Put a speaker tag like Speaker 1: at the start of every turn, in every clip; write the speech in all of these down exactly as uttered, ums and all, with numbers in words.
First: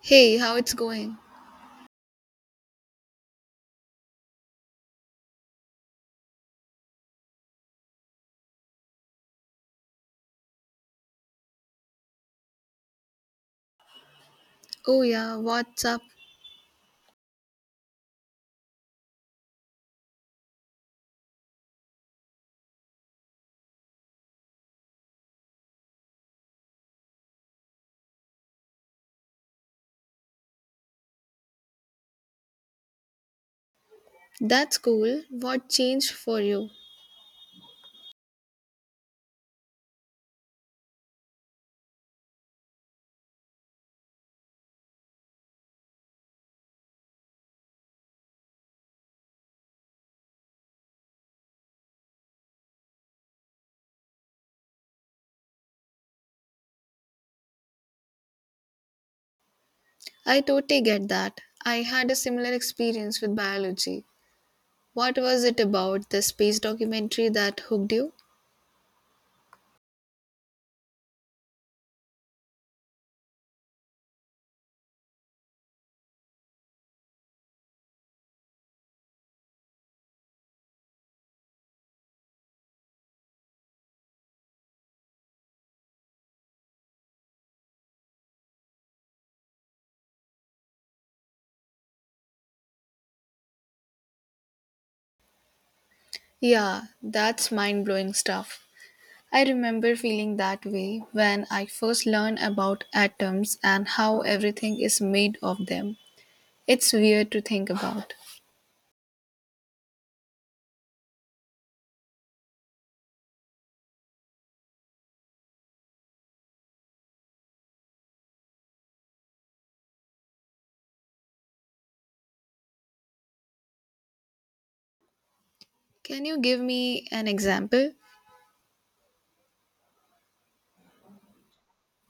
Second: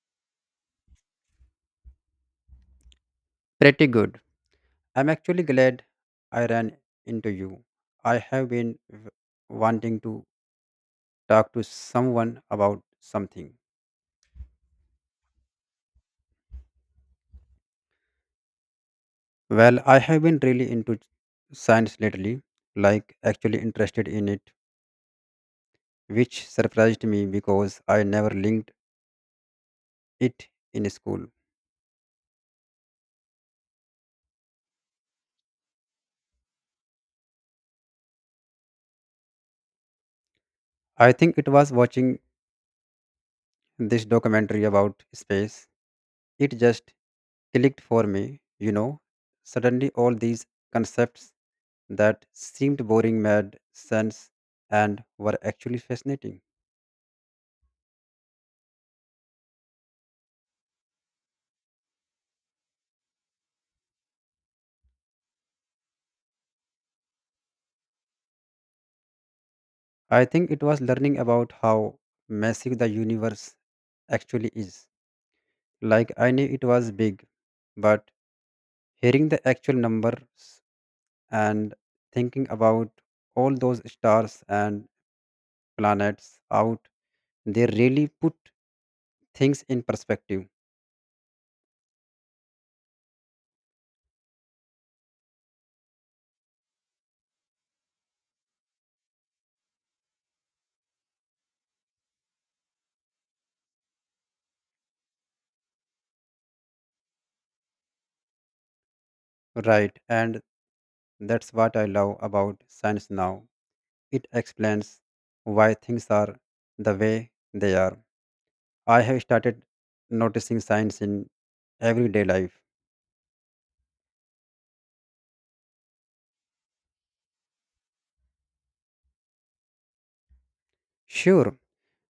Speaker 1: Hey, how it's going?
Speaker 2: Pretty good. I'm actually glad I ran into you. I have been w- wanting to talk to someone about something.
Speaker 1: Oh yeah, what's up?
Speaker 2: Well, I have been really into science lately, like actually interested in it, which surprised me because I never linked it in school.
Speaker 1: That's cool. What changed for you?
Speaker 2: I think it was watching this documentary about space. It just clicked for me, you know. Suddenly, all these concepts that seemed boring made sense and were actually fascinating.
Speaker 1: I totally get that. I had a similar experience with biology. What was it about the space documentary that hooked you?
Speaker 2: I think it was learning about how massive the universe actually is. Like I knew it was big, but hearing the actual numbers and thinking about all those stars and planets out, they really put things in perspective.
Speaker 1: Yeah, that's mind-blowing stuff. I remember feeling that way when I first learned about atoms and how everything is made of them. It's weird to think about.
Speaker 2: Right, and that's what I love about science now. It explains why things are the way they are. I have started noticing signs in everyday life.
Speaker 1: Can you give me an example?
Speaker 2: Sure,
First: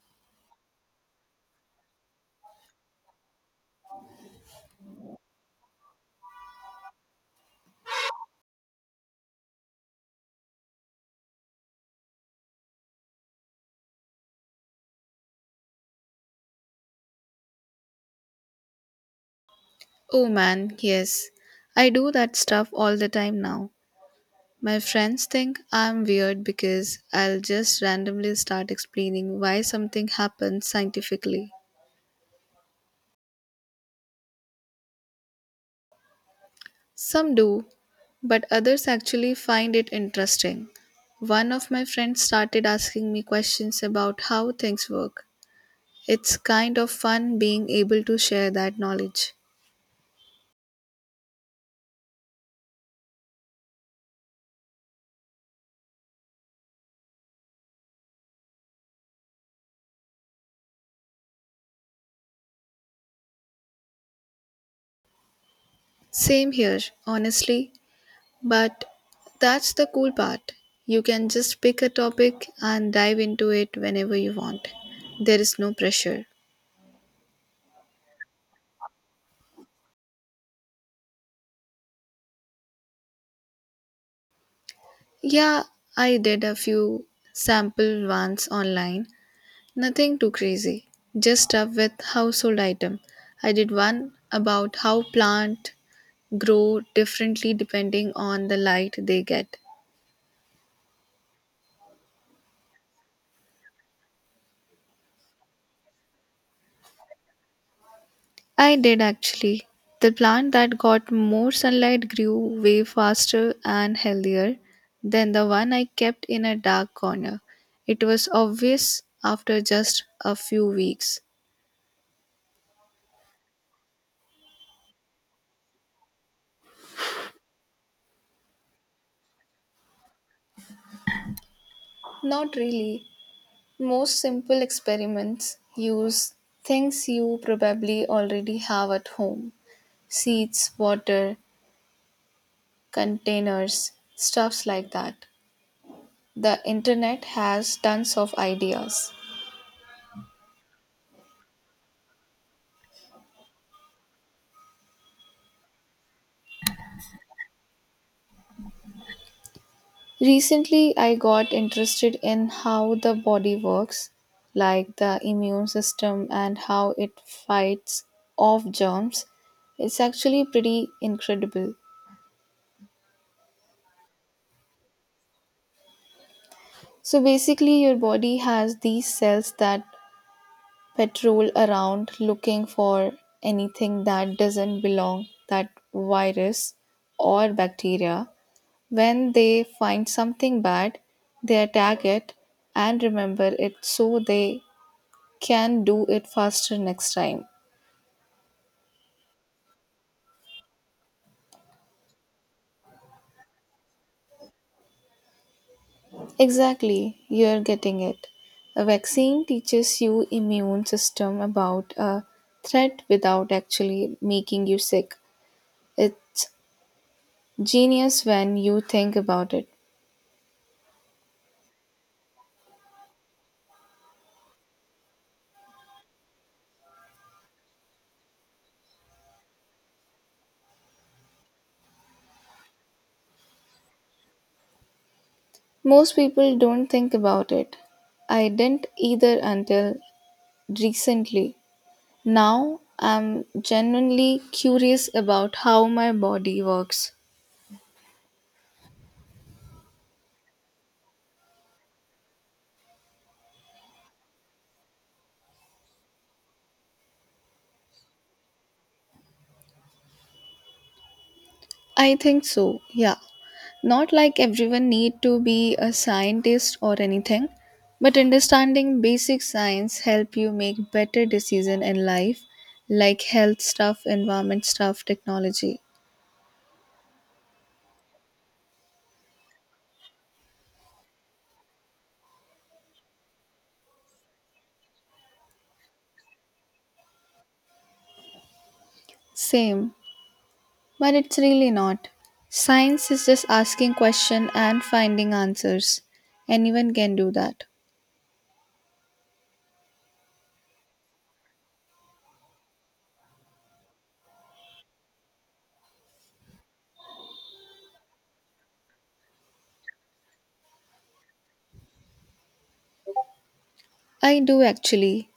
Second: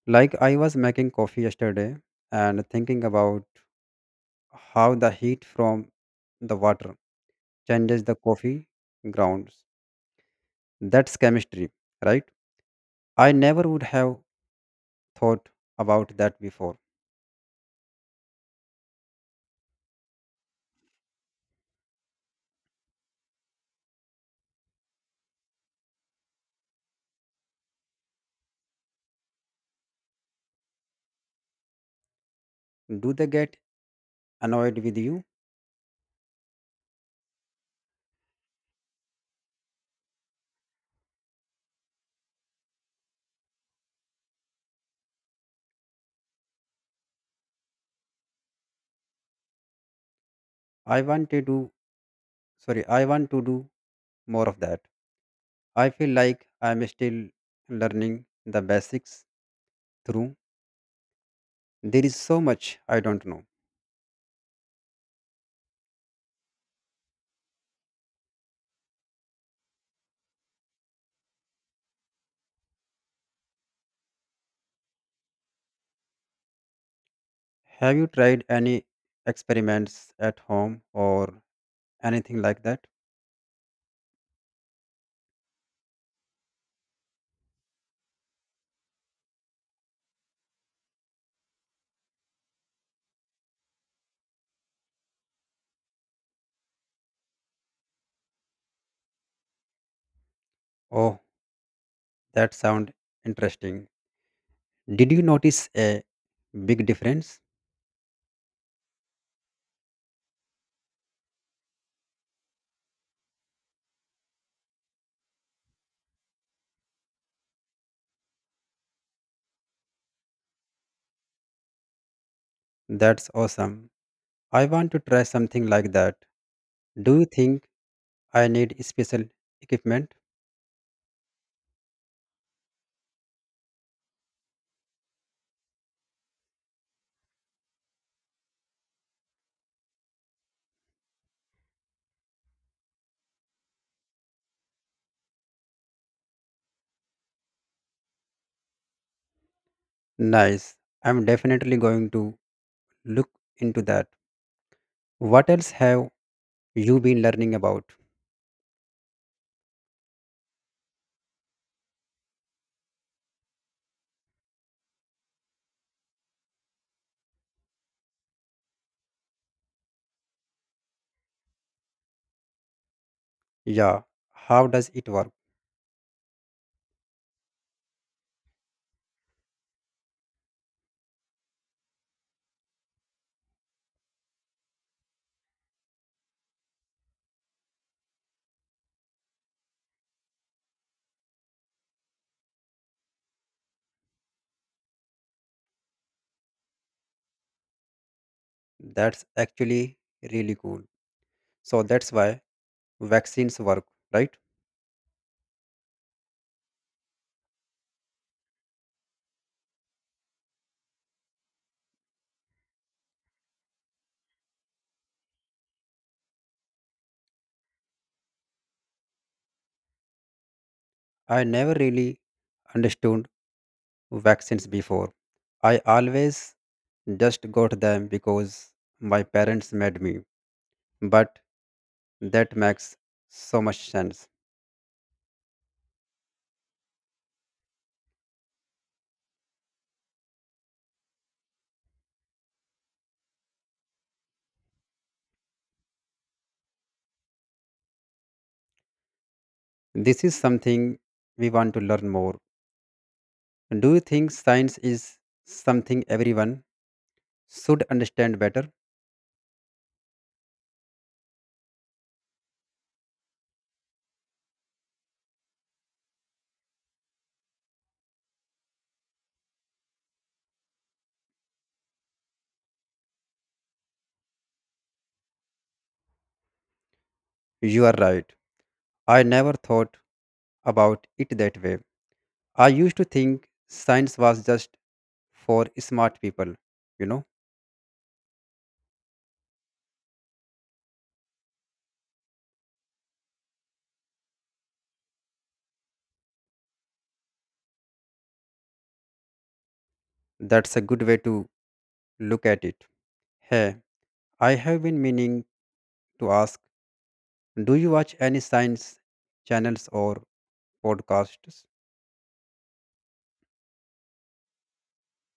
Speaker 2: like I was making coffee yesterday and thinking about how the heat from the water changes the coffee grounds. That's chemistry, right? I never would have thought about that before.
Speaker 1: Oh man, yes. I do that stuff all the time now. My friends think I'm weird because I'll just randomly start explaining why something happens scientifically.
Speaker 2: Do they get annoyed with you?
Speaker 1: Some do, but others actually find it interesting. One of my friends started asking me questions about how things work. It's kind of fun being able to share that knowledge.
Speaker 2: I want to do, sorry, I want to do more of that. I feel like I'm still learning the basics through. There is so much I don't know.
Speaker 1: Same here, honestly. But that's the cool part. You can just pick a topic and dive into it whenever you want. There is no pressure.
Speaker 2: Have you tried any experiments at home or anything like that?
Speaker 1: Yeah, I did a few sample ones online. Nothing too crazy. Just stuff with household item. I did one about how plant grow differently depending on the light they get.
Speaker 2: Oh, that sounds interesting. Did you notice a big difference?
Speaker 1: I did actually. The plant that got more sunlight grew way faster and healthier than the one I kept in a dark corner. It was obvious after just a few weeks.
Speaker 2: That's awesome. I want to try something like that. Do you think I need special equipment?
Speaker 1: Not really. Most simple experiments use things you probably already have at home seeds, water, containers, stuffs like that. The internet has tons of ideas.
Speaker 2: Nice. I'm definitely going to look into that. What else have you been learning about?
Speaker 1: Recently, I got interested in how the body works, like the immune system and how it fights off germs. It's actually pretty incredible.
Speaker 2: Yeah, how does it work?
Speaker 1: So, basically, your body has these cells that patrol around looking for anything that doesn't belong, that virus or bacteria. When they find something bad, they attack it and remember it so they can do it faster next time.
Speaker 2: That's actually really cool. So that's why vaccines work, right?
Speaker 1: Exactly, you're getting it. A vaccine teaches you immune system about a threat without actually making you sick. It's genius when you think about it.
Speaker 2: I never really understood vaccines before. I always just got them because my parents made me. But that makes so much sense.
Speaker 1: Most people don't think about it. I didn't either until recently. Now I'm genuinely curious about how my body works.
Speaker 2: This is something we want to learn more. Do you think science is something everyone should understand better?
Speaker 1: I think so, yeah. Not like everyone need to be a scientist or anything, but understanding basic science help you make better decision in life like health stuff, environment stuff, technology.
Speaker 2: You are right. I never thought about it that way. I used to think science was just for smart people, you know?
Speaker 1: Same, but it's really not. Science is just asking question and finding answers. Anyone can do that.
Speaker 2: That's a good way to look at it. Hey, I have been meaning to ask, do you watch any science channels or podcasts?
Speaker 1: I do actually.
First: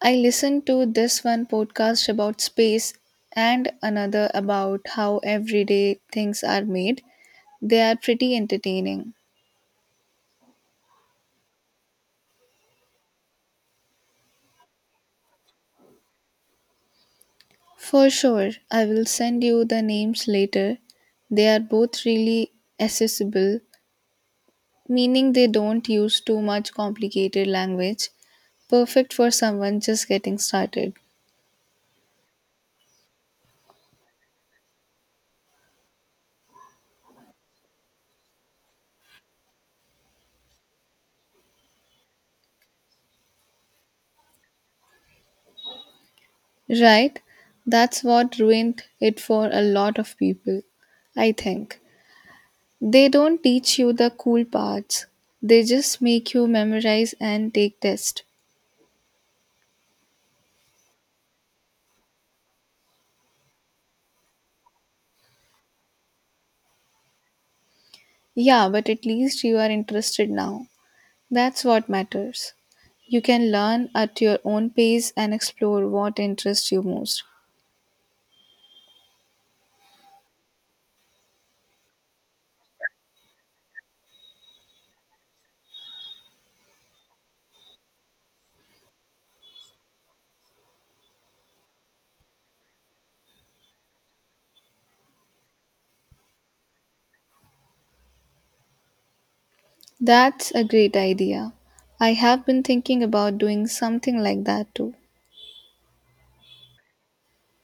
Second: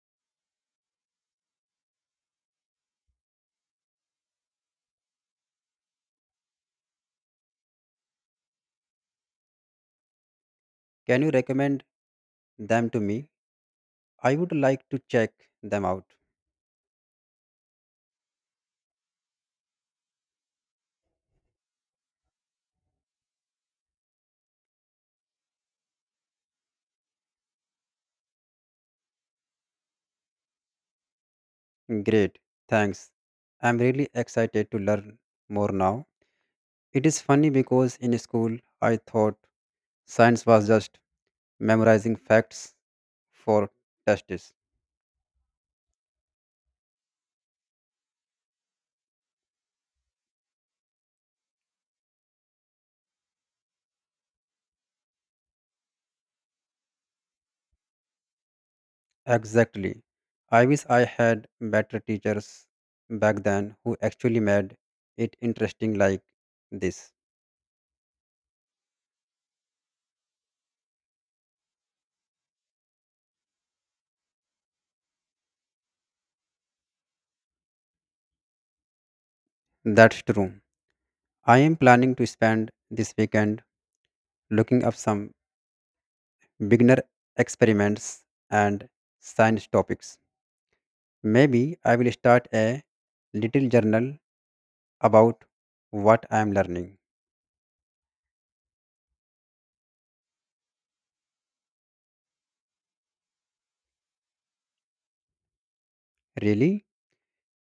Speaker 1: I listened to this one podcast about space and another about how everyday things are made. They are pretty entertaining.
Speaker 2: Can you recommend them to me? I would like to check them out.
Speaker 1: For sure, I will send you the names later. They are both really accessible, meaning they don't use too much complicated language. Perfect for someone just getting started.
Speaker 2: Great, thanks. I'm really excited to learn more now. It is funny because in school I thought science was just memorizing facts for tests.
Speaker 1: Right? That's what ruined it for a lot of people, I think. They don't teach you the cool parts. They just make you memorize and take tests.
Speaker 2: Exactly. I wish I had better teachers back then who actually made it interesting like this.
Speaker 1: Yeah, but at least you are interested now. That's what matters. You can learn at your own pace and explore what interests you most.
Speaker 2: That's true. I am planning to spend this weekend looking up some beginner experiments and science topics. Maybe I will start a little journal about what I am learning.
Speaker 1: That's a great idea. I have been thinking about doing something like that too.
Speaker 2: Really,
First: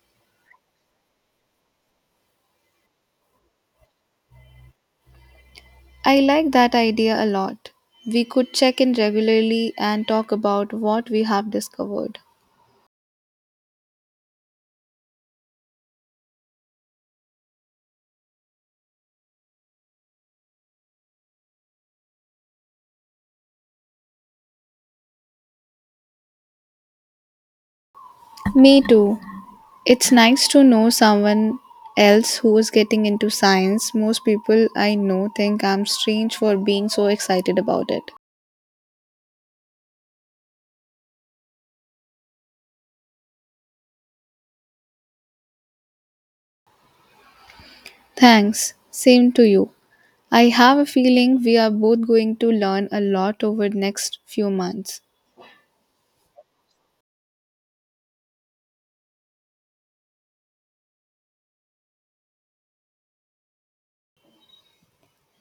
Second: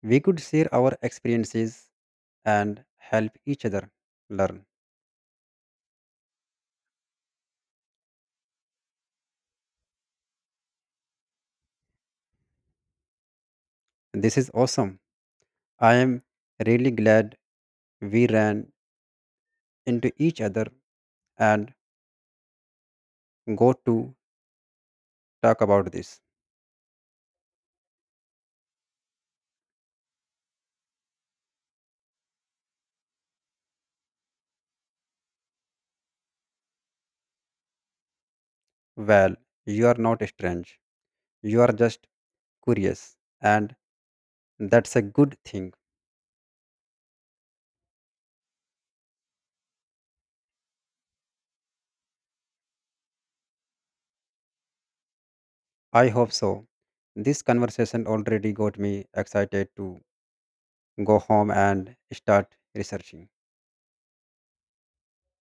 Speaker 2: we could share our experiences and help each other learn.
Speaker 1: I like that idea a lot. We could check in regularly and talk about what we have discovered.
Speaker 2: This is awesome. I am really glad we ran into each other and got to talk about this.
Speaker 1: Me too. It's nice to know someone else who is getting into science. Most people I know think I'm strange for being so excited about it.
Speaker 2: Well, you are not strange. You are just curious, and that's a good thing.
Speaker 1: Thanks. Same to you. I have a feeling we are both going to learn a lot over the next few months.
Speaker 2: I hope so. This conversation already got me excited to go home and start researching.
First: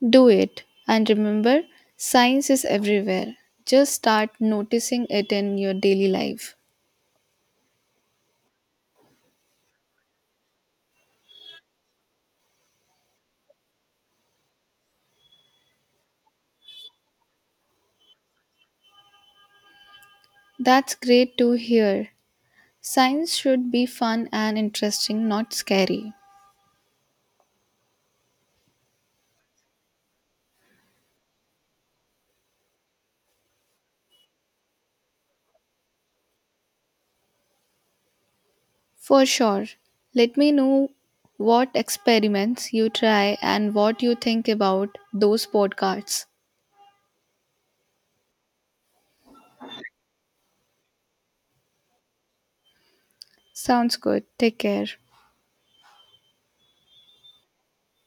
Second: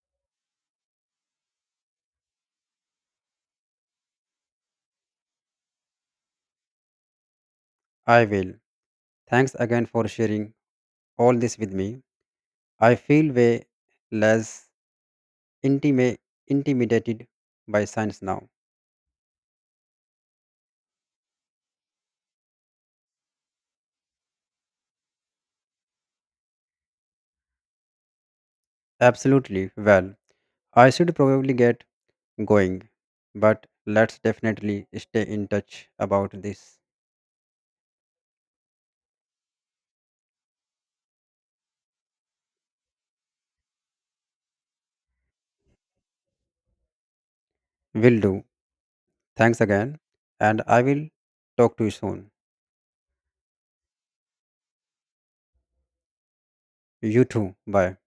Speaker 1: Do it. And remember, science is everywhere. Just start noticing it in your daily life.
Speaker 2: I will. Thanks again for sharing all this with me. I feel way less intimi- intimidated by science now.
Speaker 1: That's great to hear. Science should be fun and interesting, not scary.
Speaker 2: Absolutely. Well, I should probably get going, but let's definitely stay in touch about this.
Speaker 1: For sure. Let me know what experiments you try and what you think about those podcasts.
Speaker 2: Will do. Thanks again, and I will talk to you soon.
Speaker 1: Sounds good. Take care.
Speaker 2: You too. Bye.